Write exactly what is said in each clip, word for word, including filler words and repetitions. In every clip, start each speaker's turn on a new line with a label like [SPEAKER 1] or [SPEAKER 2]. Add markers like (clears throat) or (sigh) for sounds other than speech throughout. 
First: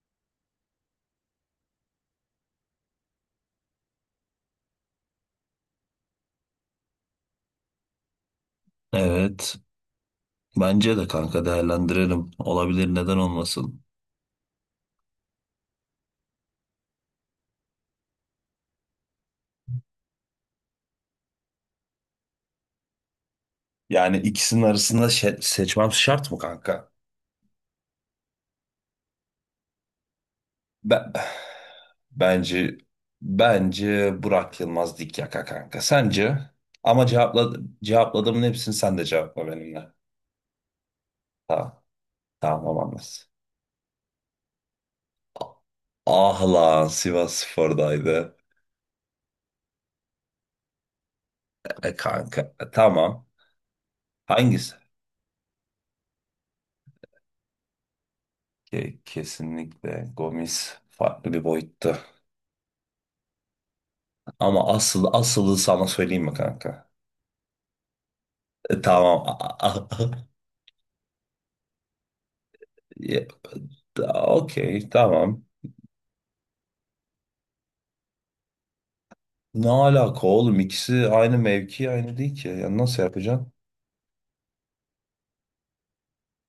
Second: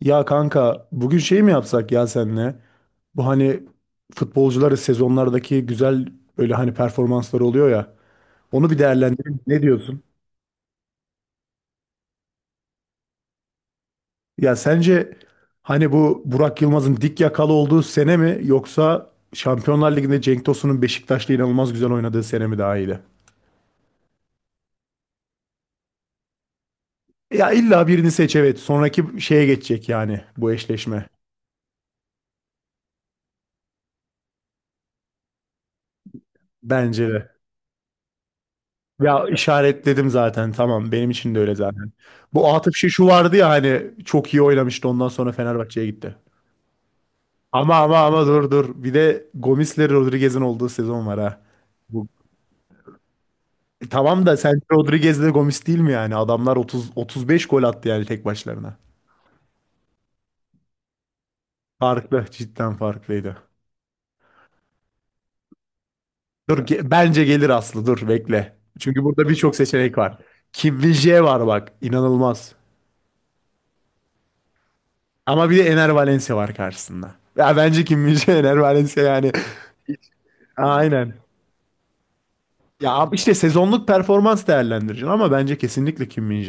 [SPEAKER 1] Ya kanka bugün şey mi yapsak ya senle? Bu hani futbolcuları sezonlardaki güzel öyle hani performansları oluyor ya. Onu bir değerlendirelim.
[SPEAKER 2] Evet.
[SPEAKER 1] Ne diyorsun?
[SPEAKER 2] Bence de kanka değerlendirelim. Olabilir neden olmasın?
[SPEAKER 1] Ya sence hani bu Burak Yılmaz'ın dik yakalı olduğu sene mi yoksa Şampiyonlar Ligi'nde Cenk Tosun'un Beşiktaş'la inanılmaz güzel oynadığı sene mi daha iyiydi?
[SPEAKER 2] Yani ikisinin arasında şe- seçmem şart mı kanka?
[SPEAKER 1] Ya illa birini seç, evet. Sonraki şeye geçecek yani bu eşleşme.
[SPEAKER 2] Ben, bence bence Burak Yılmaz dik yaka kanka. Sence? Ama
[SPEAKER 1] Bence de.
[SPEAKER 2] cevapla, cevapladığımın hepsini sen de
[SPEAKER 1] Ya
[SPEAKER 2] cevapla benimle.
[SPEAKER 1] işaretledim zaten, tamam, benim için de öyle
[SPEAKER 2] Tamam.
[SPEAKER 1] zaten. Bu
[SPEAKER 2] Tamam
[SPEAKER 1] Atıf şu
[SPEAKER 2] olamaz.
[SPEAKER 1] vardı ya hani çok iyi oynamıştı, ondan sonra Fenerbahçe'ye gitti.
[SPEAKER 2] Ah lan
[SPEAKER 1] Ama ama ama
[SPEAKER 2] Sivasspor'daydı.
[SPEAKER 1] dur dur bir de Gomis'le Rodriguez'in olduğu sezon var ha.
[SPEAKER 2] E
[SPEAKER 1] Bu,
[SPEAKER 2] kanka. E, tamam.
[SPEAKER 1] E tamam da, sen
[SPEAKER 2] Hangisi?
[SPEAKER 1] Rodriguez'le Gomis değil mi yani? Adamlar otuz otuz beş gol attı yani tek başlarına.
[SPEAKER 2] Ke- kesinlikle Gomis farklı bir boyuttu.
[SPEAKER 1] Farklı, cidden farklıydı.
[SPEAKER 2] Ama asıl asılı sana söyleyeyim mi
[SPEAKER 1] Dur
[SPEAKER 2] kanka?
[SPEAKER 1] ge- bence gelir Aslı, dur bekle.
[SPEAKER 2] E,
[SPEAKER 1] Çünkü
[SPEAKER 2] tamam.
[SPEAKER 1] burada birçok seçenek var.
[SPEAKER 2] (laughs)
[SPEAKER 1] Kim Min-jae var bak, inanılmaz.
[SPEAKER 2] Ya, ta- Okey tamam.
[SPEAKER 1] Ama bir de Ener Valencia var karşısında. Ya bence Kim min (laughs) Ener Valencia yani.
[SPEAKER 2] Ne alaka
[SPEAKER 1] (laughs)
[SPEAKER 2] oğlum? İkisi
[SPEAKER 1] Aynen.
[SPEAKER 2] aynı mevki aynı değil ki. Ya
[SPEAKER 1] Ya
[SPEAKER 2] nasıl
[SPEAKER 1] abi işte
[SPEAKER 2] yapacaksın?
[SPEAKER 1] sezonluk performans değerlendireceksin ama bence kesinlikle Kim min.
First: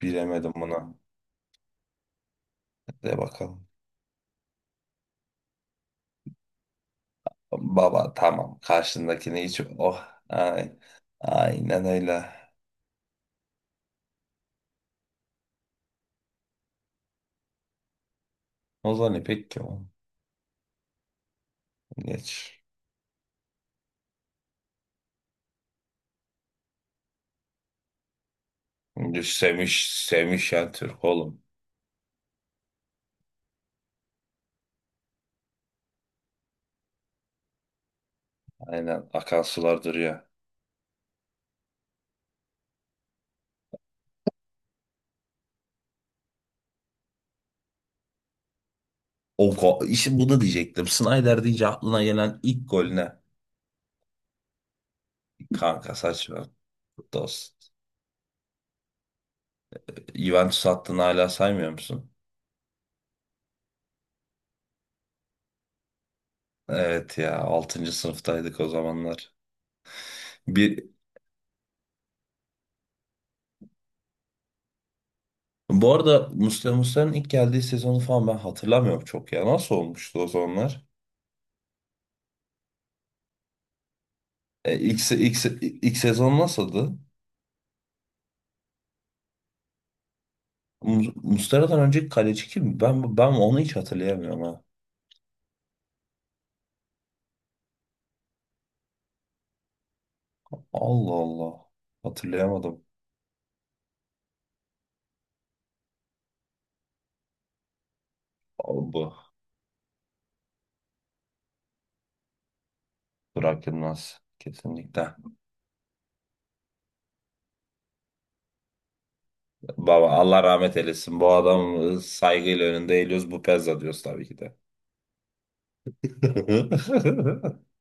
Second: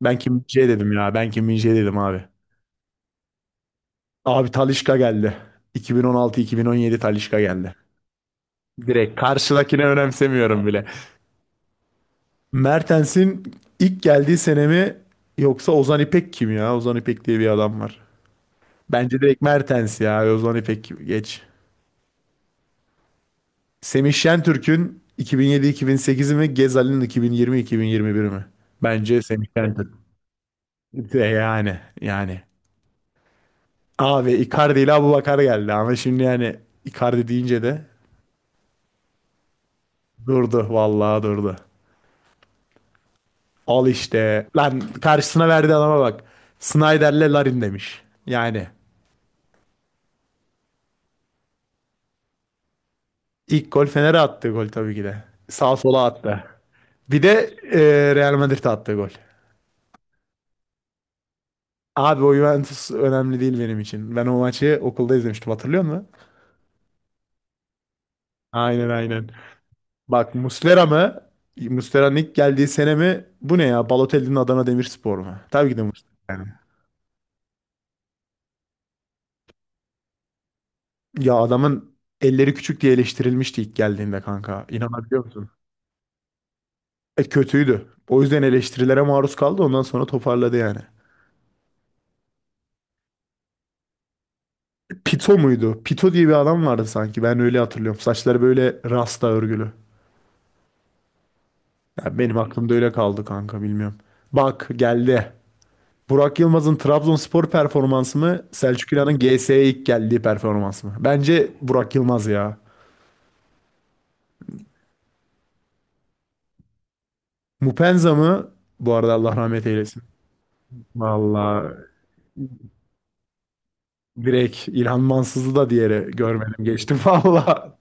[SPEAKER 1] Ben Kim min
[SPEAKER 2] Bilemedim
[SPEAKER 1] dedim
[SPEAKER 2] buna.
[SPEAKER 1] ya. Ben Kim min dedim abi.
[SPEAKER 2] De bakalım.
[SPEAKER 1] Abi Talisca geldi. iki bin on altı-iki bin on yedi Talisca geldi.
[SPEAKER 2] Baba tamam.
[SPEAKER 1] Direkt
[SPEAKER 2] Karşındakini hiç...
[SPEAKER 1] karşıdakini
[SPEAKER 2] Oh.
[SPEAKER 1] önemsemiyorum
[SPEAKER 2] Ay.
[SPEAKER 1] bile.
[SPEAKER 2] Aynen öyle.
[SPEAKER 1] Mertens'in ilk geldiği sene mi yoksa Ozan İpek kim ya? Ozan İpek diye bir adam var.
[SPEAKER 2] Ozan
[SPEAKER 1] Bence direkt
[SPEAKER 2] İpek kim, oğlum?
[SPEAKER 1] Mertens ya. Ozan İpek geç.
[SPEAKER 2] Geç.
[SPEAKER 1] Semih Şentürk'ün iki bin yedi iki bin sekizi mi? Gezal'in iki bin yirmi iki bin yirmi biri mi? Bence Semih
[SPEAKER 2] Semiş,
[SPEAKER 1] Şentürk.
[SPEAKER 2] Semih Şentürk
[SPEAKER 1] De
[SPEAKER 2] oğlum.
[SPEAKER 1] yani yani. Abi Icardi ile Abubakar geldi ama şimdi yani Icardi deyince de
[SPEAKER 2] Aynen akan sular duruyor.
[SPEAKER 1] durdu, vallahi durdu. Al işte. Lan karşısına verdiği adama bak. Snyder'le Larin demiş. Yani
[SPEAKER 2] O, go- işte bunu diyecektim. Snyder deyince aklına gelen ilk gol ne?
[SPEAKER 1] ilk gol Fener'e attığı gol tabii ki de. Sağ
[SPEAKER 2] Kanka
[SPEAKER 1] sola attı.
[SPEAKER 2] saçma.
[SPEAKER 1] Bir de
[SPEAKER 2] Dost.
[SPEAKER 1] e, Real Madrid'e attığı gol.
[SPEAKER 2] Juventus hattını hala saymıyor musun?
[SPEAKER 1] Abi o Juventus önemli değil benim için. Ben o maçı okulda izlemiştim, hatırlıyor musun?
[SPEAKER 2] Evet ya altıncı sınıftaydık o
[SPEAKER 1] Aynen aynen.
[SPEAKER 2] zamanlar.
[SPEAKER 1] Bak Muslera
[SPEAKER 2] Bir
[SPEAKER 1] mı? Muslera'nın ilk geldiği sene mi? Bu ne ya? Balotelli'nin Adana Demirspor mu? Tabii ki de
[SPEAKER 2] bu
[SPEAKER 1] Muslera
[SPEAKER 2] arada
[SPEAKER 1] yani.
[SPEAKER 2] Muslera Muslera'nın ilk geldiği sezonu falan ben hatırlamıyorum çok ya. Nasıl olmuştu o zamanlar?
[SPEAKER 1] Ya adamın elleri küçük diye eleştirilmişti ilk geldiğinde kanka.
[SPEAKER 2] E, ilk, se-
[SPEAKER 1] İnanabiliyor
[SPEAKER 2] ilk,
[SPEAKER 1] musun?
[SPEAKER 2] se- ilk sezon nasıldı?
[SPEAKER 1] E kötüydü. O yüzden eleştirilere maruz kaldı. Ondan sonra toparladı yani.
[SPEAKER 2] Mu- Muslera'dan önceki kaleci kim? Ben ben onu hiç hatırlayamıyorum ha.
[SPEAKER 1] Pito muydu? Pito diye bir adam vardı sanki. Ben öyle hatırlıyorum. Saçları böyle rasta örgülü.
[SPEAKER 2] Allah Allah.
[SPEAKER 1] Ya benim aklımda
[SPEAKER 2] Hatırlayamadım.
[SPEAKER 1] öyle kaldı kanka, bilmiyorum. Bak geldi. Burak Yılmaz'ın Trabzonspor performansı mı? Selçuk
[SPEAKER 2] Bu
[SPEAKER 1] İnan'ın G S'ye ilk geldiği performans mı? Bence Burak Yılmaz ya.
[SPEAKER 2] Burak Yılmaz kesinlikle.
[SPEAKER 1] Mupenza mı? Bu arada Allah rahmet eylesin.
[SPEAKER 2] Baba Allah rahmet eylesin. Bu
[SPEAKER 1] Vallahi
[SPEAKER 2] adamı saygıyla önünde eğiliyoruz. Bu Pezza diyoruz tabii ki de.
[SPEAKER 1] direkt İlhan Mansız'ı da, diğeri görmedim, geçtim (laughs)
[SPEAKER 2] (laughs)
[SPEAKER 1] valla.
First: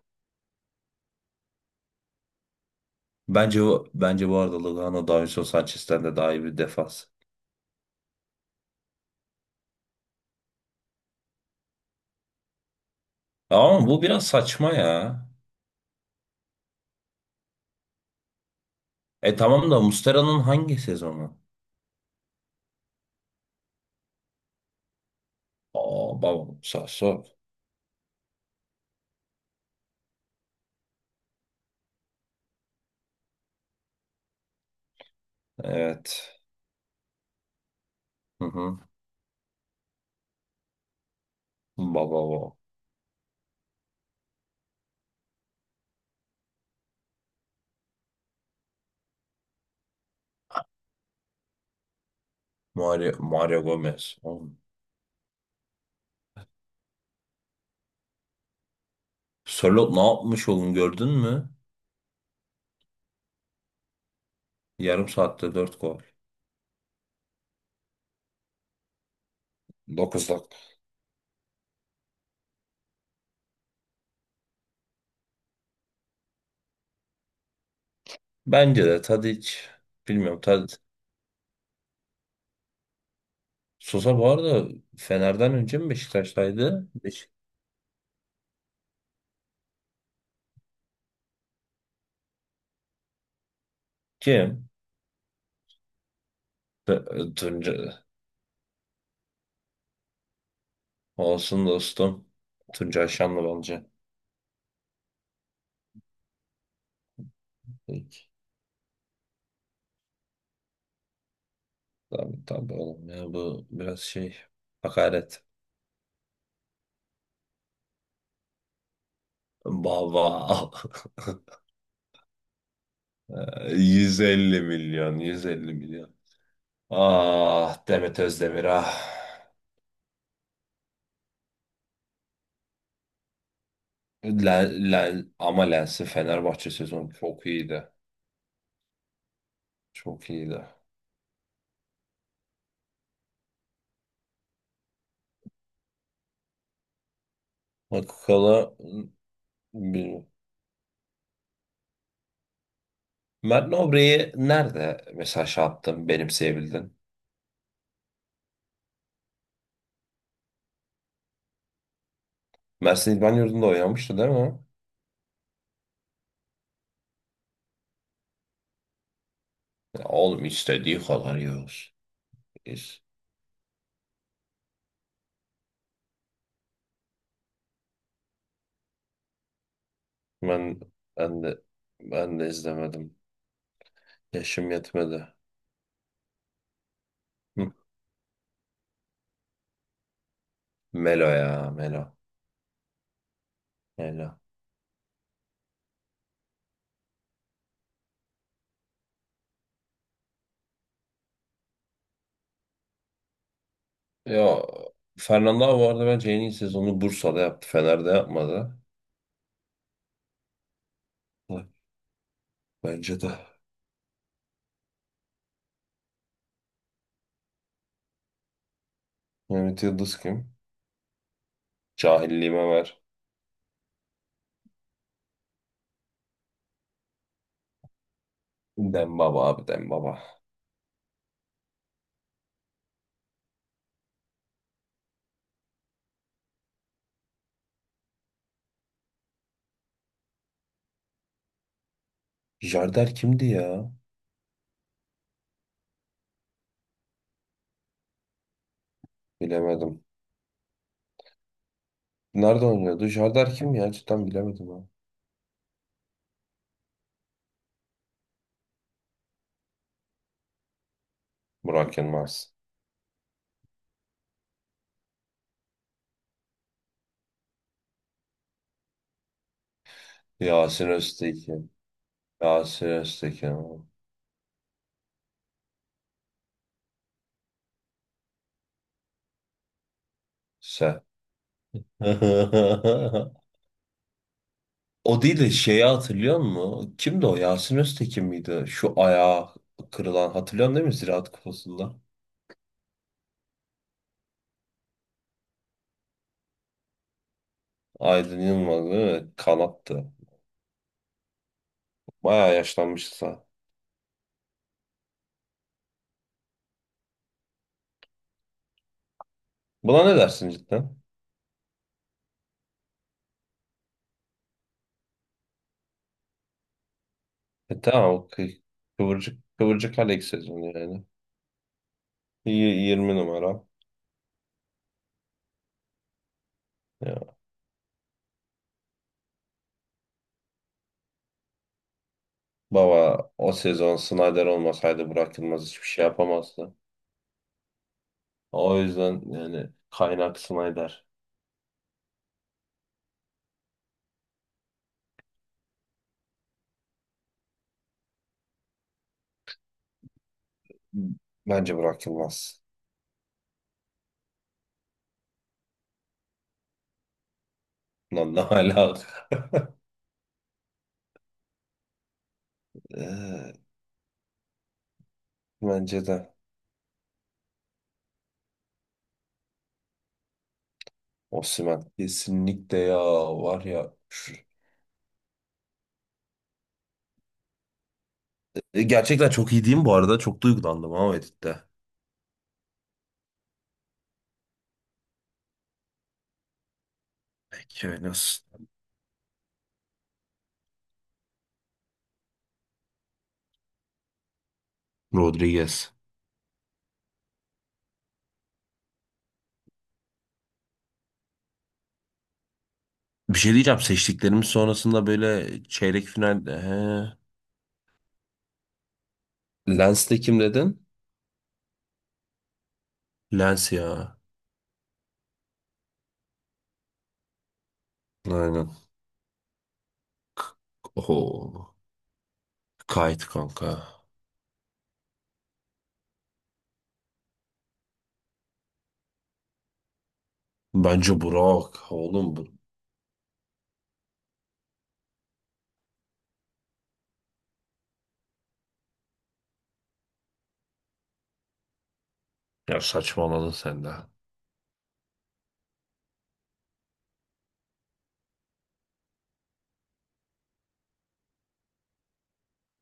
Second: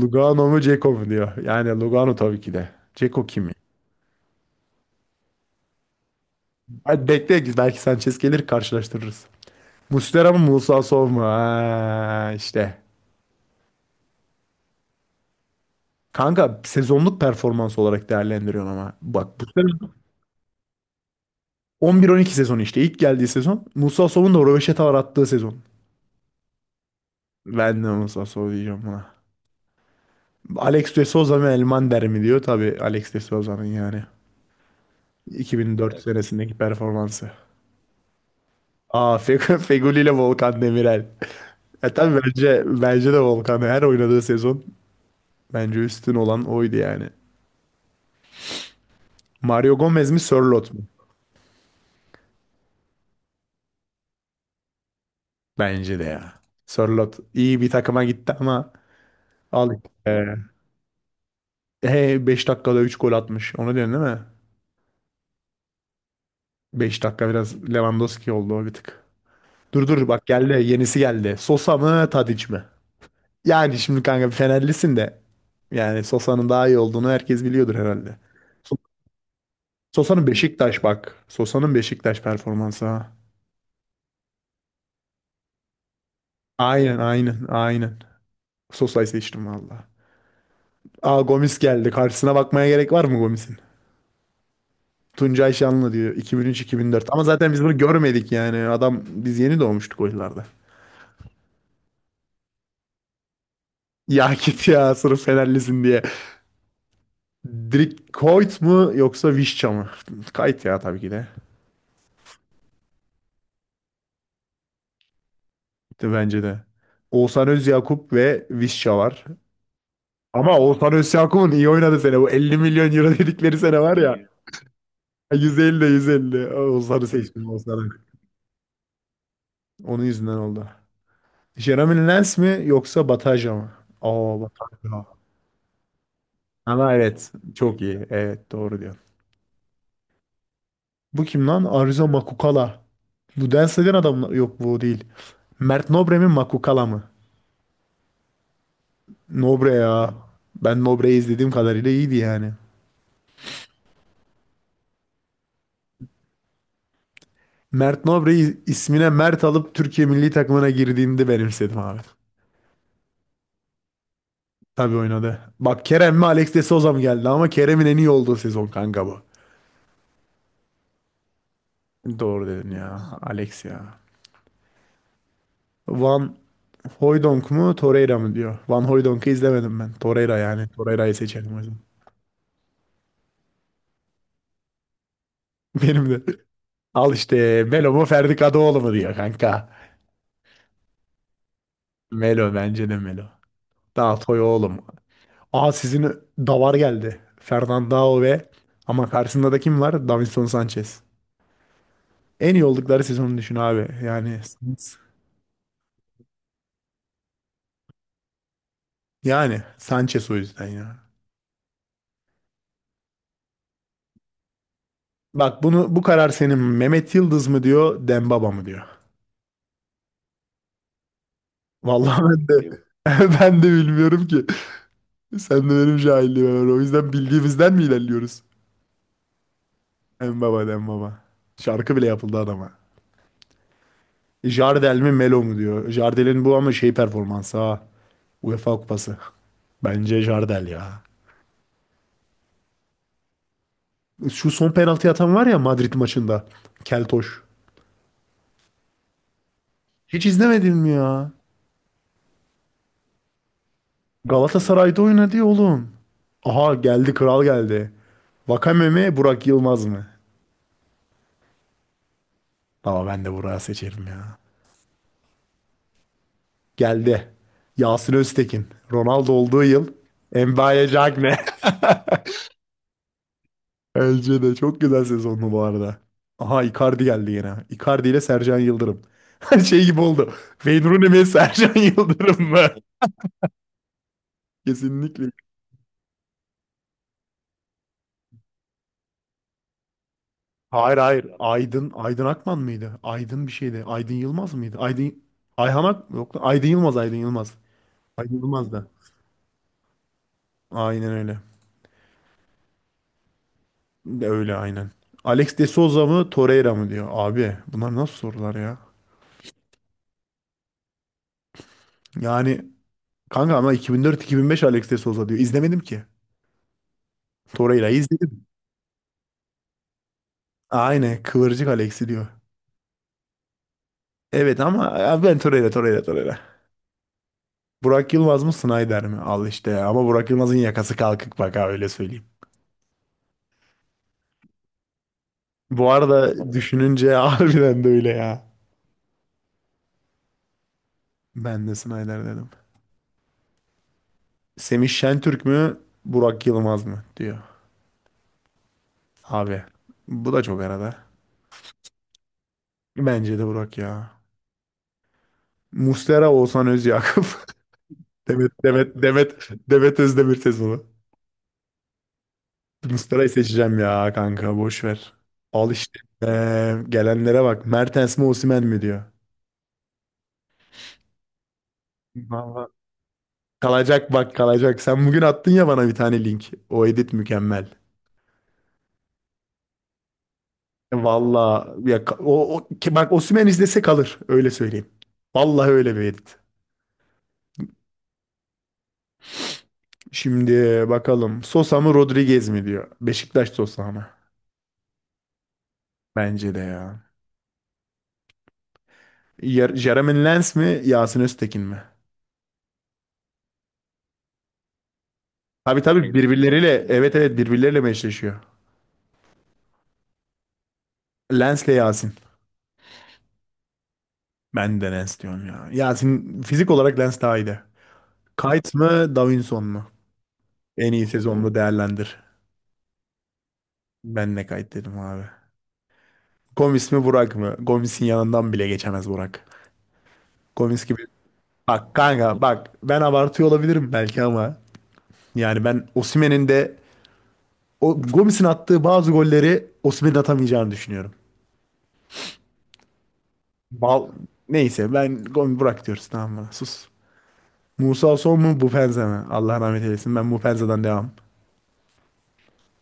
[SPEAKER 1] Lugano mu Ceko mu diyor. Yani Lugano tabii ki de. Ceko kim ya?
[SPEAKER 2] Bence bu, bence bu arada Lugano Davinson Sanchez'ten de daha iyi bir defans.
[SPEAKER 1] Hadi bekle, belki Sanchez gelir karşılaştırırız. Muslera mı Musa Sow mu? Ha, işte.
[SPEAKER 2] Ama bu biraz saçma ya.
[SPEAKER 1] Kanka sezonluk performans olarak değerlendiriyorsun ama.
[SPEAKER 2] E
[SPEAKER 1] Bak
[SPEAKER 2] tamam da
[SPEAKER 1] Muslera
[SPEAKER 2] Mustera'nın hangi sezonu?
[SPEAKER 1] on bir on iki sezonu işte ilk geldiği sezon. Musa Sow'un da röveşata uğrattığı sezon.
[SPEAKER 2] Aa baba Sasso.
[SPEAKER 1] Ben de Musa Sow diyeceğim buna. Alex de Souza mı Elmander mi diyor. Tabii Alex de Souza'nın yani. iki bin dört, evet,
[SPEAKER 2] Evet.
[SPEAKER 1] senesindeki performansı.
[SPEAKER 2] Hı hı.
[SPEAKER 1] Aa Fe (laughs) Feguli ile Volkan Demirel. (laughs) E
[SPEAKER 2] Baba
[SPEAKER 1] tabii
[SPEAKER 2] o.
[SPEAKER 1] bence, bence de Volkan her oynadığı sezon bence üstün olan oydu yani. Mario Gomez mi Sörloth mu?
[SPEAKER 2] Mario, Mario Gomez. Oğlum,
[SPEAKER 1] Bence de ya. Sörloth iyi bir takıma gitti ama al.
[SPEAKER 2] Sörloth ne
[SPEAKER 1] Ee,
[SPEAKER 2] yapmış oğlum gördün mü?
[SPEAKER 1] He, beş dakikada üç gol atmış. Onu diyorsun değil mi?
[SPEAKER 2] Yarım saatte dört gol.
[SPEAKER 1] Beş dakika biraz Lewandowski oldu, o bir tık. Dur dur bak
[SPEAKER 2] Dokuz dakika.
[SPEAKER 1] geldi yenisi geldi. Sosa mı Tadic mi? Yani şimdi kanka Fenerlisin de yani Sosa'nın daha iyi olduğunu herkes biliyordur herhalde. So-
[SPEAKER 2] Bence de Tadic.
[SPEAKER 1] Sosa'nın
[SPEAKER 2] Bilmiyorum.
[SPEAKER 1] Beşiktaş bak. Sosa'nın Beşiktaş performansı ha.
[SPEAKER 2] Sosa bu arada Fener'den önce mi Beşiktaş'taydı?
[SPEAKER 1] Aynen
[SPEAKER 2] Beşik
[SPEAKER 1] aynen aynen. Sosa'yı seçtim valla. Aa Gomis geldi. Karşısına bakmaya gerek var mı Gomis'in?
[SPEAKER 2] kim?
[SPEAKER 1] Tuncay Şanlı diyor iki bin üç-iki bin dört. Ama
[SPEAKER 2] T-
[SPEAKER 1] zaten biz bunu
[SPEAKER 2] Tunca.
[SPEAKER 1] görmedik yani. Adam biz yeni doğmuştuk o yıllarda.
[SPEAKER 2] Olsun dostum. Tuncay Şanlıbelci.
[SPEAKER 1] Ya git ya sırf Fenerlisin diye. Direkt
[SPEAKER 2] Peki.
[SPEAKER 1] Koyt mu yoksa Vişça mı? Kayıt ya, tabii ki de.
[SPEAKER 2] Tabii tabii oğlum ya bu biraz şey hakaret.
[SPEAKER 1] De bence de. Oğuzhan Özyakup ve Vişça var.
[SPEAKER 2] Baba.
[SPEAKER 1] Ama Oğuzhan Özyakup'un iyi oynadığı sene. Bu elli milyon euro dedikleri
[SPEAKER 2] (laughs)
[SPEAKER 1] sene var ya.
[SPEAKER 2] yüz elli milyon,
[SPEAKER 1] İyi.
[SPEAKER 2] yüz elli
[SPEAKER 1] yüz elli de
[SPEAKER 2] milyon.
[SPEAKER 1] yüz elli. Oğuzhan'ı, hı, seçtim
[SPEAKER 2] Ah
[SPEAKER 1] Oğuzhan'ı.
[SPEAKER 2] Demet Özdemir ah.
[SPEAKER 1] Onun yüzünden oldu. Jeremy Lens mi yoksa Bataja mı? Aa
[SPEAKER 2] Len,
[SPEAKER 1] Bataja.
[SPEAKER 2] len, ama Lens'in Fenerbahçe
[SPEAKER 1] Ama
[SPEAKER 2] sezonu
[SPEAKER 1] evet.
[SPEAKER 2] çok
[SPEAKER 1] Çok
[SPEAKER 2] iyiydi.
[SPEAKER 1] iyi. Evet doğru diyorsun.
[SPEAKER 2] Çok iyiydi.
[SPEAKER 1] Bu kim lan? Arıza Makukala. Bu dans eden adam mı? Yok bu değil. Mert Nobre mi Makukala mı?
[SPEAKER 2] Akakalı
[SPEAKER 1] Nobre ya. Ben Nobre'yi izlediğim kadarıyla iyiydi yani.
[SPEAKER 2] Mert Nobre'yi nerede mesela şey yaptın, benimseyebildin?
[SPEAKER 1] Mert Nobre'yi ismine Mert alıp Türkiye milli takımına girdiğinde benimsedim abi.
[SPEAKER 2] Mersin İdman Yurdu'nda oynamıştı değil mi?
[SPEAKER 1] Tabii oynadı. Bak Kerem mi Alex de Souza mı geldi ama Kerem'in en iyi olduğu sezon kanka bu.
[SPEAKER 2] Ya oğlum istediği kadar yiyoruz.
[SPEAKER 1] Doğru dedin
[SPEAKER 2] Biz.
[SPEAKER 1] ya. Alex ya. Van Hooijdonk mu Torreira mı diyor. Van Hooijdonk'u izlemedim ben. Torreira yani.
[SPEAKER 2] Ben,
[SPEAKER 1] Torreira'yı
[SPEAKER 2] ben
[SPEAKER 1] seçelim o
[SPEAKER 2] de
[SPEAKER 1] zaman.
[SPEAKER 2] Ben de izlemedim. Yaşım yetmedi.
[SPEAKER 1] (laughs) Benim de. Al işte
[SPEAKER 2] Hı.
[SPEAKER 1] Melo mu Ferdi Kadıoğlu mu diyor kanka.
[SPEAKER 2] Melo ya Melo.
[SPEAKER 1] Melo, bence de Melo. Daha
[SPEAKER 2] Melo.
[SPEAKER 1] oğlum. Aa sizin davar geldi. Fernandao ve ama karşısında da kim var? Davinson Sanchez. En iyi oldukları sezonu düşün abi. Yani
[SPEAKER 2] Ya Fernando abi bu arada bence en iyi sezonu Bursa'da yaptı. Fener'de yapmadı.
[SPEAKER 1] yani Sanchez, o yüzden ya.
[SPEAKER 2] Hı, bence de.
[SPEAKER 1] Bak bunu, bu karar senin, Mehmet Yıldız mı diyor, Dembaba mı diyor.
[SPEAKER 2] Mehmet Yıldız kim?
[SPEAKER 1] Vallahi ben
[SPEAKER 2] Cahilliğime
[SPEAKER 1] de
[SPEAKER 2] ver.
[SPEAKER 1] (laughs) ben de bilmiyorum ki. Sen de benim cahilliğim var. O yüzden bildiğimizden mi ilerliyoruz?
[SPEAKER 2] Dembaba abi Dembaba.
[SPEAKER 1] Dembaba, Dembaba. Şarkı bile yapıldı adama. Jardel mi Melo mu diyor. Jardel'in bu ama şey performansı ha. UEFA Kupası. Bence Jardel ya.
[SPEAKER 2] Jardel kimdi ya?
[SPEAKER 1] Şu son penaltı atan var ya Madrid maçında. Keltoş.
[SPEAKER 2] Bilemedim.
[SPEAKER 1] Hiç izlemedin mi ya?
[SPEAKER 2] Nerede oynuyordu? Jardar kim ya? Cidden bilemedim ha.
[SPEAKER 1] Galatasaray'da oynadı ya oğlum. Aha geldi, kral geldi. Vakame mi Burak Yılmaz mı?
[SPEAKER 2] Burak Yılmaz.
[SPEAKER 1] Ama ben de Burak'ı seçerim ya. Geldi. Yasin Öztekin. Ronaldo olduğu yıl.
[SPEAKER 2] Yasin
[SPEAKER 1] Mbaye Diagne.
[SPEAKER 2] Öztekin.
[SPEAKER 1] (laughs)
[SPEAKER 2] Yasin Öztekin. O.
[SPEAKER 1] Bence de çok güzel sezonlu bu arada. Aha Icardi geldi yine. Icardi ile Sercan Yıldırım. (laughs) Şey gibi oldu. Wayne
[SPEAKER 2] Se.
[SPEAKER 1] Rooney mi (laughs) Sercan Yıldırım mı?
[SPEAKER 2] (laughs)
[SPEAKER 1] (laughs)
[SPEAKER 2] O
[SPEAKER 1] Kesinlikle.
[SPEAKER 2] değil de şeyi hatırlıyor musun? Kimdi o? Yasin Öztekin miydi? Şu ayağı kırılan. Hatırlıyorsun değil mi?
[SPEAKER 1] Hayır hayır.
[SPEAKER 2] Ziraat
[SPEAKER 1] Aydın
[SPEAKER 2] Kupası'nda.
[SPEAKER 1] Aydın Akman mıydı? Aydın bir şeydi. Aydın Yılmaz mıydı? Aydın Ayhan Ak yok lan. Aydın Yılmaz, Aydın Yılmaz. Aydın
[SPEAKER 2] Aydın
[SPEAKER 1] Yılmaz
[SPEAKER 2] Yılmaz
[SPEAKER 1] da.
[SPEAKER 2] değil mi? Kanattı.
[SPEAKER 1] Aynen öyle.
[SPEAKER 2] Bayağı yaşlanmışsa.
[SPEAKER 1] De öyle aynen. Alex de Souza mı Torreira mı diyor. Abi bunlar nasıl sorular ya?
[SPEAKER 2] Buna ne dersin cidden?
[SPEAKER 1] Yani kanka ama iki bin dört-iki bin beş Alex de Souza diyor. İzlemedim ki.
[SPEAKER 2] E
[SPEAKER 1] Torreira'yı
[SPEAKER 2] tamam. o
[SPEAKER 1] izledim.
[SPEAKER 2] kı- Kıvırcık, kıvırcık Alex sezonu yani.
[SPEAKER 1] Aynen kıvırcık Alex'i diyor.
[SPEAKER 2] Y- yirmi numara.
[SPEAKER 1] Evet ama abi ben Torreira, Torreira, Torreira.
[SPEAKER 2] Ya.
[SPEAKER 1] Burak Yılmaz mı Snyder mi? Al işte ya. Ama Burak Yılmaz'ın yakası kalkık bak ha, öyle söyleyeyim.
[SPEAKER 2] Baba o sezon Snyder olmasaydı bırakılmaz hiçbir
[SPEAKER 1] Bu
[SPEAKER 2] şey
[SPEAKER 1] arada
[SPEAKER 2] yapamazdı.
[SPEAKER 1] düşününce (laughs) harbiden de öyle ya.
[SPEAKER 2] O yüzden yani kaynak Snyder.
[SPEAKER 1] Ben de Snyder dedim. Semih Şentürk mü Burak Yılmaz mı diyor. Abi bu da çok arada.
[SPEAKER 2] Bence bırakılmaz.
[SPEAKER 1] Bence de Burak ya. Muslera, Oğuzhan Özyakup. (laughs)
[SPEAKER 2] Lan ne
[SPEAKER 1] Demet Demet
[SPEAKER 2] alaka?
[SPEAKER 1] Demet
[SPEAKER 2] (laughs)
[SPEAKER 1] Demet Özdemir sezonu. Muslera'yı
[SPEAKER 2] Ee,
[SPEAKER 1] seçeceğim ya kanka, boş ver. Al işte.
[SPEAKER 2] Bence de
[SPEAKER 1] Ee, gelenlere bak. Mertens mi Osimhen mi diyor.
[SPEAKER 2] Osimhen.
[SPEAKER 1] Vallahi.
[SPEAKER 2] Kesinlikle ya var ya.
[SPEAKER 1] Kalacak, bak
[SPEAKER 2] Şu-
[SPEAKER 1] kalacak. Sen bugün attın ya bana bir tane link. O edit mükemmel.
[SPEAKER 2] E, gerçekten çok iyi değil mi bu arada? Çok duygulandım ama Edit'te.
[SPEAKER 1] Valla ya ka- o, o ki bak Osimhen izlese kalır, öyle söyleyeyim. Vallahi öyle bir edit.
[SPEAKER 2] Peki öyle olsun.
[SPEAKER 1] Şimdi bakalım Sosa mı Rodriguez mi diyor. Beşiktaş Sosa mı?
[SPEAKER 2] Rodriguez.
[SPEAKER 1] Bence de ya. Yer- Jeremy Lens mi Yasin Öztekin mi?
[SPEAKER 2] Bir şey diyeceğim. Seçtiklerimiz sonrasında böyle
[SPEAKER 1] Abi
[SPEAKER 2] çeyrek
[SPEAKER 1] tabii
[SPEAKER 2] final.
[SPEAKER 1] birbirleriyle, evet
[SPEAKER 2] He.
[SPEAKER 1] evet, birbirleriyle meşleşiyor.
[SPEAKER 2] Lens'te kim dedin?
[SPEAKER 1] Lens'le Yasin.
[SPEAKER 2] Lens ya.
[SPEAKER 1] Ben de Lens diyorum ya. Ya senin fizik olarak Lens daha iyiydi.
[SPEAKER 2] Aynen.
[SPEAKER 1] Kayt mı Davinson mu? En iyi sezonunu
[SPEAKER 2] Oho.
[SPEAKER 1] değerlendir.
[SPEAKER 2] Kayıt kanka.
[SPEAKER 1] Ben de Kayt dedim abi. Gomis mi Burak mı? Gomis'in yanından bile geçemez Burak. Gomis gibi.
[SPEAKER 2] Bence Burak.
[SPEAKER 1] Bak
[SPEAKER 2] Oğlum
[SPEAKER 1] kanka
[SPEAKER 2] bu.
[SPEAKER 1] bak, ben abartıyor olabilirim belki ama. Yani ben Osimhen'in de o Gomis'in attığı bazı golleri Osimhen'in atamayacağını düşünüyorum.
[SPEAKER 2] Ya saçmaladın sen de.
[SPEAKER 1] Bal, neyse ben Gomis Burak diyoruz, tamam mı? Sus. Musa Son mu Mupenza mı? Allah rahmet eylesin, ben Mupenza'dan devam.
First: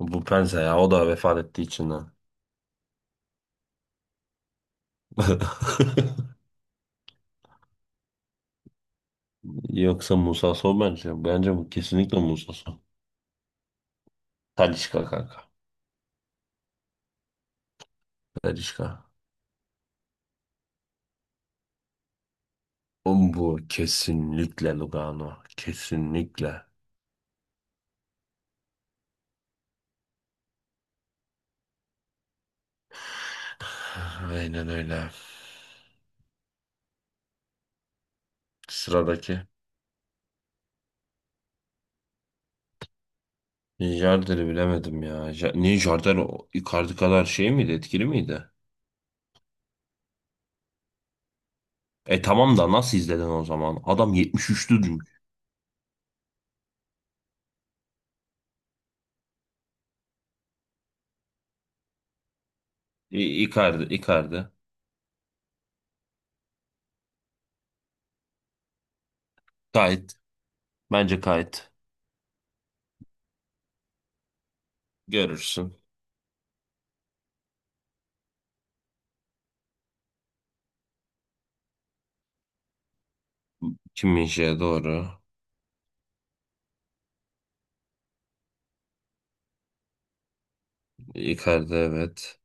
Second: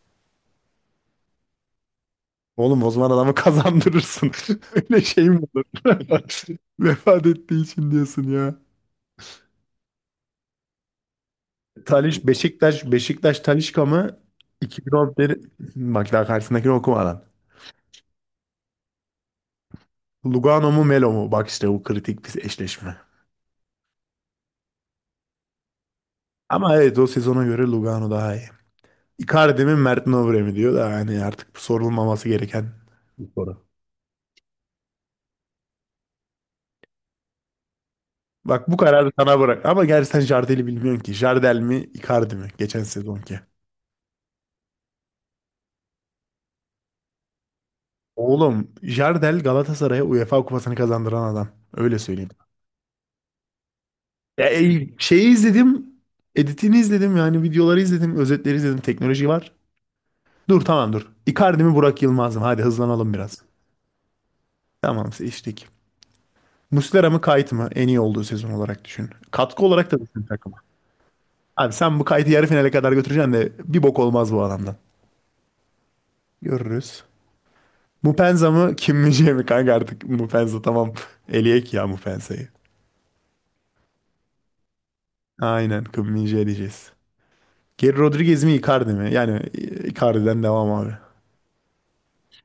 [SPEAKER 2] Bu Pense ya o da vefat ettiği için ha.
[SPEAKER 1] Oğlum o zaman adamı kazandırırsın. (laughs) Öyle şey mi olur?
[SPEAKER 2] (laughs)
[SPEAKER 1] (laughs) Vefat ettiği için diyorsun ya.
[SPEAKER 2] Yoksa Musa Sow bence. Bence bu kesinlikle
[SPEAKER 1] Taliş
[SPEAKER 2] Musa Sow.
[SPEAKER 1] Beşiktaş Beşiktaş Talişka mı?
[SPEAKER 2] Talisca
[SPEAKER 1] iki bin on bir,
[SPEAKER 2] kanka.
[SPEAKER 1] bak daha karşısındakini okumadan.
[SPEAKER 2] Talisca.
[SPEAKER 1] Lugano mu Melo mu? Bak işte bu kritik bir eşleşme.
[SPEAKER 2] Oğlum bu kesinlikle Lugano. Kesinlikle.
[SPEAKER 1] Ama evet o sezona göre Lugano daha iyi. Icardi mi Mert Nobre mi diyor da yani artık bu sorulmaması gereken bir soru.
[SPEAKER 2] Aynen öyle.
[SPEAKER 1] Bak bu kararı sana
[SPEAKER 2] Sıradaki.
[SPEAKER 1] bırak. Ama gerçi sen Jardel'i bilmiyorsun ki. Jardel mi Icardi mi? Geçen sezonki.
[SPEAKER 2] Jardel'i bilemedim ya. Ja- Niye Jardel o- Icardi kadar şey miydi? Etkili miydi?
[SPEAKER 1] Oğlum Jardel Galatasaray'a UEFA kupasını kazandıran adam. Öyle
[SPEAKER 2] E
[SPEAKER 1] söyleyeyim.
[SPEAKER 2] tamam da nasıl izledin o zaman? Adam
[SPEAKER 1] Ya,
[SPEAKER 2] yetmiş üçtü.
[SPEAKER 1] e, şeyi izledim. Editini izledim yani, videoları izledim. Özetleri izledim. Teknoloji var. Dur tamam dur. Icardi mi Burak Yılmaz mı? Hadi hızlanalım biraz.
[SPEAKER 2] İ- Icardi, Icardi.
[SPEAKER 1] Tamam, seçtik. Muslera mı Kayt mı? En iyi olduğu sezon olarak düşün. Katkı olarak da
[SPEAKER 2] Gayet.
[SPEAKER 1] düşün takıma.
[SPEAKER 2] Bence gayet.
[SPEAKER 1] Abi sen bu Kayt'ı yarı finale kadar götüreceksin de bir bok olmaz bu adamdan.
[SPEAKER 2] Görürsün.
[SPEAKER 1] Görürüz. Mupenza mı Kim min mi, kanka artık Mupenza tamam. (laughs) Eliyek ya Mupenza'yı.
[SPEAKER 2] Kim min doğru.
[SPEAKER 1] Aynen, Kim min diyeceğiz. Geri Rodriguez mi Icardi mi? Yani e, Icardi'den devam abi.
[SPEAKER 2] Icardi evet.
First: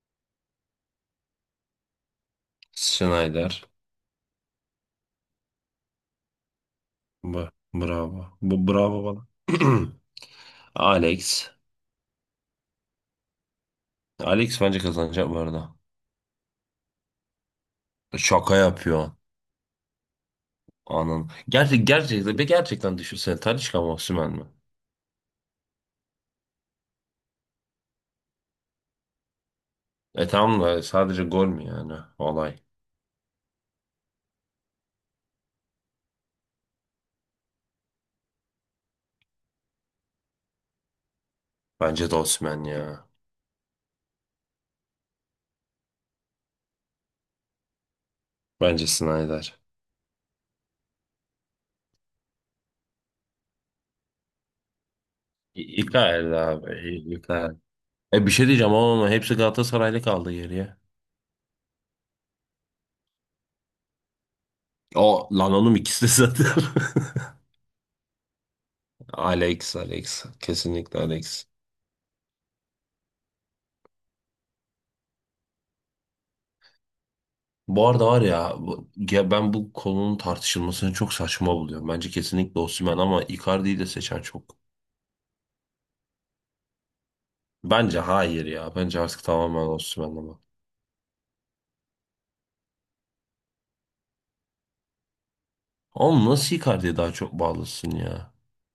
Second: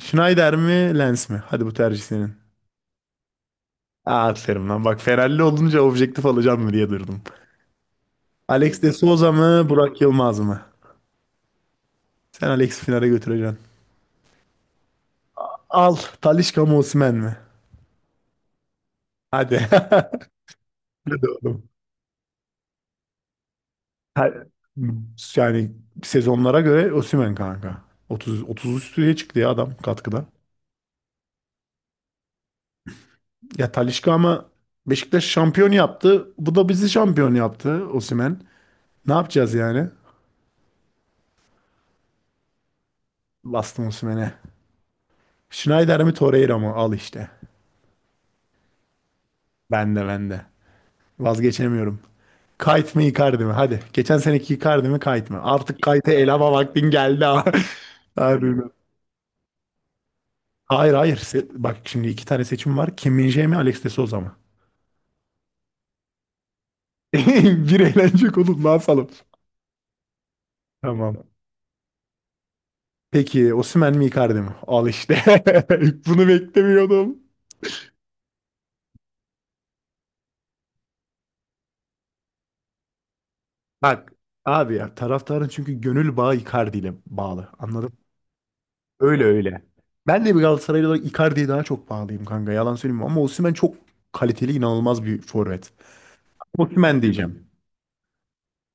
[SPEAKER 1] Schneider mi Lens mi? Hadi bu tercih senin.
[SPEAKER 2] Schneider.
[SPEAKER 1] Aa aferin lan. Bak Ferrari olunca objektif alacağım mı diye durdum.
[SPEAKER 2] Bu, bravo. Bu
[SPEAKER 1] Alex de
[SPEAKER 2] bravo bana.
[SPEAKER 1] Souza mı
[SPEAKER 2] (clears throat)
[SPEAKER 1] Burak Yılmaz mı?
[SPEAKER 2] Alex.
[SPEAKER 1] Sen Alex'i finale götüreceksin.
[SPEAKER 2] Alex bence kazanacak bu arada.
[SPEAKER 1] Al, Talisca mı Osimhen mi?
[SPEAKER 2] Şaka yapıyor.
[SPEAKER 1] Hadi. (laughs) Hadi
[SPEAKER 2] Anın.
[SPEAKER 1] oğlum.
[SPEAKER 2] Gerçek, gerçekten, be gerçekten düşünsene. Talisca mı Osimhen mi?
[SPEAKER 1] Ha- Yani sezonlara göre Osimhen kanka. otuz otuz üstüye çıktı ya adam katkıda.
[SPEAKER 2] E tamam da sadece gol mü yani? Olay.
[SPEAKER 1] Ya Talisca ama Beşiktaş şampiyon yaptı. Bu da bizi şampiyon yaptı Osimhen. Ne yapacağız yani?
[SPEAKER 2] Bence de Osimhen ya.
[SPEAKER 1] Bastım Osimhen'e. Schneider mi Torreira mı? Al işte.
[SPEAKER 2] Bence Schneider.
[SPEAKER 1] bende bende vazgeçemiyorum. Kite mi Icardi mi? Hadi. Geçen seneki Icardi mi Kite mi?
[SPEAKER 2] İ-
[SPEAKER 1] Artık Kite'e el
[SPEAKER 2] Icardi
[SPEAKER 1] hava
[SPEAKER 2] abi.
[SPEAKER 1] vaktin
[SPEAKER 2] İ-
[SPEAKER 1] geldi ha.
[SPEAKER 2] Icardi.
[SPEAKER 1] (laughs)
[SPEAKER 2] E bir şey
[SPEAKER 1] Harbiden.
[SPEAKER 2] diyeceğim ama ama hepsi Galatasaraylı kaldı geriye.
[SPEAKER 1] Hayır hayır. Se- Bak şimdi iki tane seçim var. Kim Min-jae mi Alex de Souza mı?
[SPEAKER 2] O lan oğlum ikisi de zaten.
[SPEAKER 1] (laughs) Bir eğlenecek oğlum, ne yapalım?
[SPEAKER 2] (laughs) Alex, Alex. Kesinlikle
[SPEAKER 1] Tamam.
[SPEAKER 2] Alex.
[SPEAKER 1] Peki Osimhen mi Icardi mi? Al işte. (laughs) Bunu beklemiyordum.
[SPEAKER 2] Bu arada var ya, bu- ya ben bu konunun tartışılmasını çok saçma buluyorum. Bence kesinlikle Osimhen ama Icardi'yi de
[SPEAKER 1] Bak
[SPEAKER 2] seçen çok.
[SPEAKER 1] abi ya, taraftarın çünkü gönül bağı Icardi ile bağlı. Anladın.
[SPEAKER 2] Bence hayır ya. Bence
[SPEAKER 1] Öyle
[SPEAKER 2] artık
[SPEAKER 1] öyle.
[SPEAKER 2] tamamen Osimhen
[SPEAKER 1] Ben de bir
[SPEAKER 2] ama.
[SPEAKER 1] Galatasaraylı olarak Icardi'ye daha çok bağlıyım kanka. Yalan söyleyeyim ama Osimhen çok kaliteli, inanılmaz bir forvet.
[SPEAKER 2] Oğlum nasıl Icardi'ye
[SPEAKER 1] Osimhen
[SPEAKER 2] daha çok
[SPEAKER 1] diyeceğim.
[SPEAKER 2] bağlısın ya?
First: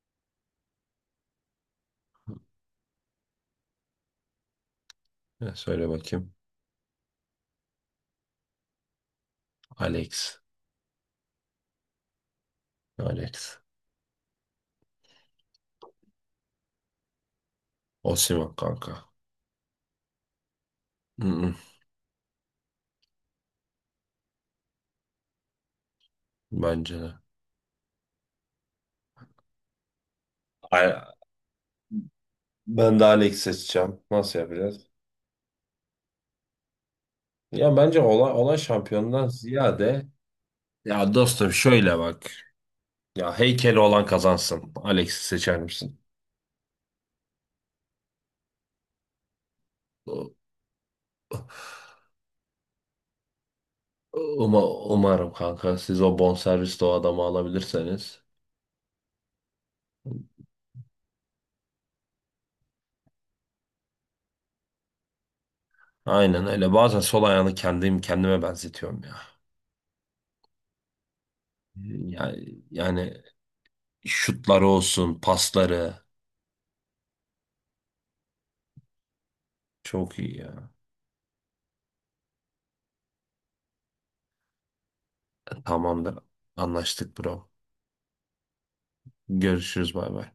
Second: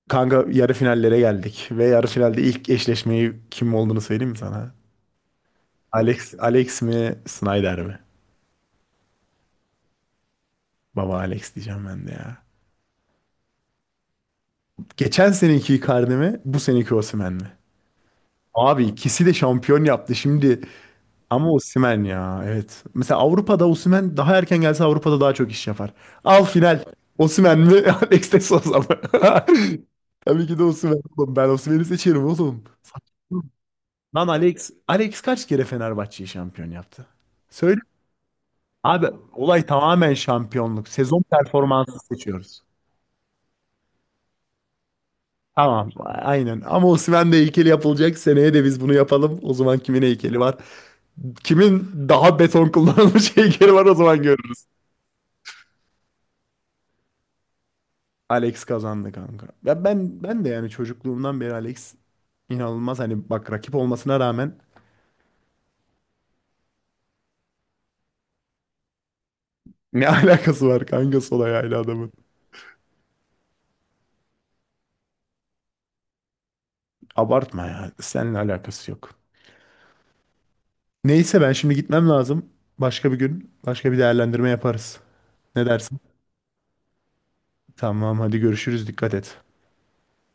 [SPEAKER 1] Kanka yarı finallere geldik ve yarı finalde ilk eşleşmeyi kim olduğunu söyleyeyim mi sana?
[SPEAKER 2] Ya söyle
[SPEAKER 1] Alex,
[SPEAKER 2] bakayım.
[SPEAKER 1] Alex mi, Snyder mi?
[SPEAKER 2] Alex.
[SPEAKER 1] Baba Alex diyeceğim ben de ya.
[SPEAKER 2] Alex.
[SPEAKER 1] Geçen seneki Icardi mi, bu seneki Osimhen mi?
[SPEAKER 2] Osimhen
[SPEAKER 1] Abi
[SPEAKER 2] kanka.
[SPEAKER 1] ikisi de şampiyon yaptı. Şimdi, ama
[SPEAKER 2] Mm-mm,
[SPEAKER 1] Osimhen ya, evet. Mesela Avrupa'da Osimhen daha erken gelse Avrupa'da daha çok iş yapar. Al final.
[SPEAKER 2] bence de.
[SPEAKER 1] Osimhen mi? (laughs) Alex de Sousa mı? (laughs) Tabii ki de Osimhen
[SPEAKER 2] Ay-
[SPEAKER 1] oğlum. Ben Osimhen'i seçerim oğlum.
[SPEAKER 2] Ben de Alex
[SPEAKER 1] Saçmalama.
[SPEAKER 2] seçeceğim.
[SPEAKER 1] Lan
[SPEAKER 2] Nasıl
[SPEAKER 1] Alex,
[SPEAKER 2] yapacağız?
[SPEAKER 1] Alex kaç kere Fenerbahçe'yi şampiyon yaptı?
[SPEAKER 2] Ya
[SPEAKER 1] Söyle.
[SPEAKER 2] bence olay, olay
[SPEAKER 1] Abi
[SPEAKER 2] şampiyondan
[SPEAKER 1] olay
[SPEAKER 2] ziyade
[SPEAKER 1] tamamen şampiyonluk.
[SPEAKER 2] ya
[SPEAKER 1] Sezon
[SPEAKER 2] dostum şöyle
[SPEAKER 1] performansı
[SPEAKER 2] bak.
[SPEAKER 1] seçiyoruz.
[SPEAKER 2] Ya heykeli olan kazansın. Alex'i seçer
[SPEAKER 1] Tamam,
[SPEAKER 2] misin?
[SPEAKER 1] aynen. Ama Osimhen de heykeli yapılacak. Seneye de biz bunu yapalım. O zaman kimin
[SPEAKER 2] Uma-
[SPEAKER 1] heykeli var? Kimin daha beton kullanılmış (laughs) heykeli var o zaman, görürüz.
[SPEAKER 2] Umarım kanka siz o bonservisli o adamı alabilirseniz.
[SPEAKER 1] Alex kazandı kanka. Ya ben ben de yani çocukluğumdan beri Alex inanılmaz hani bak rakip olmasına rağmen
[SPEAKER 2] Aynen öyle. Bazen sol ayağını kendim kendime benzetiyorum ya.
[SPEAKER 1] ne (laughs) alakası var kanka sol ayağıyla adamın.
[SPEAKER 2] Yani, yani Şutları olsun, pasları
[SPEAKER 1] Abartma ya. Seninle alakası yok.
[SPEAKER 2] çok iyi ya.
[SPEAKER 1] Neyse ben şimdi gitmem lazım. Başka bir gün başka bir değerlendirme yaparız. Ne dersin?
[SPEAKER 2] Tamamdır. Anlaştık bro.
[SPEAKER 1] Tamam hadi, görüşürüz. Dikkat et.
[SPEAKER 2] Görüşürüz bay bay.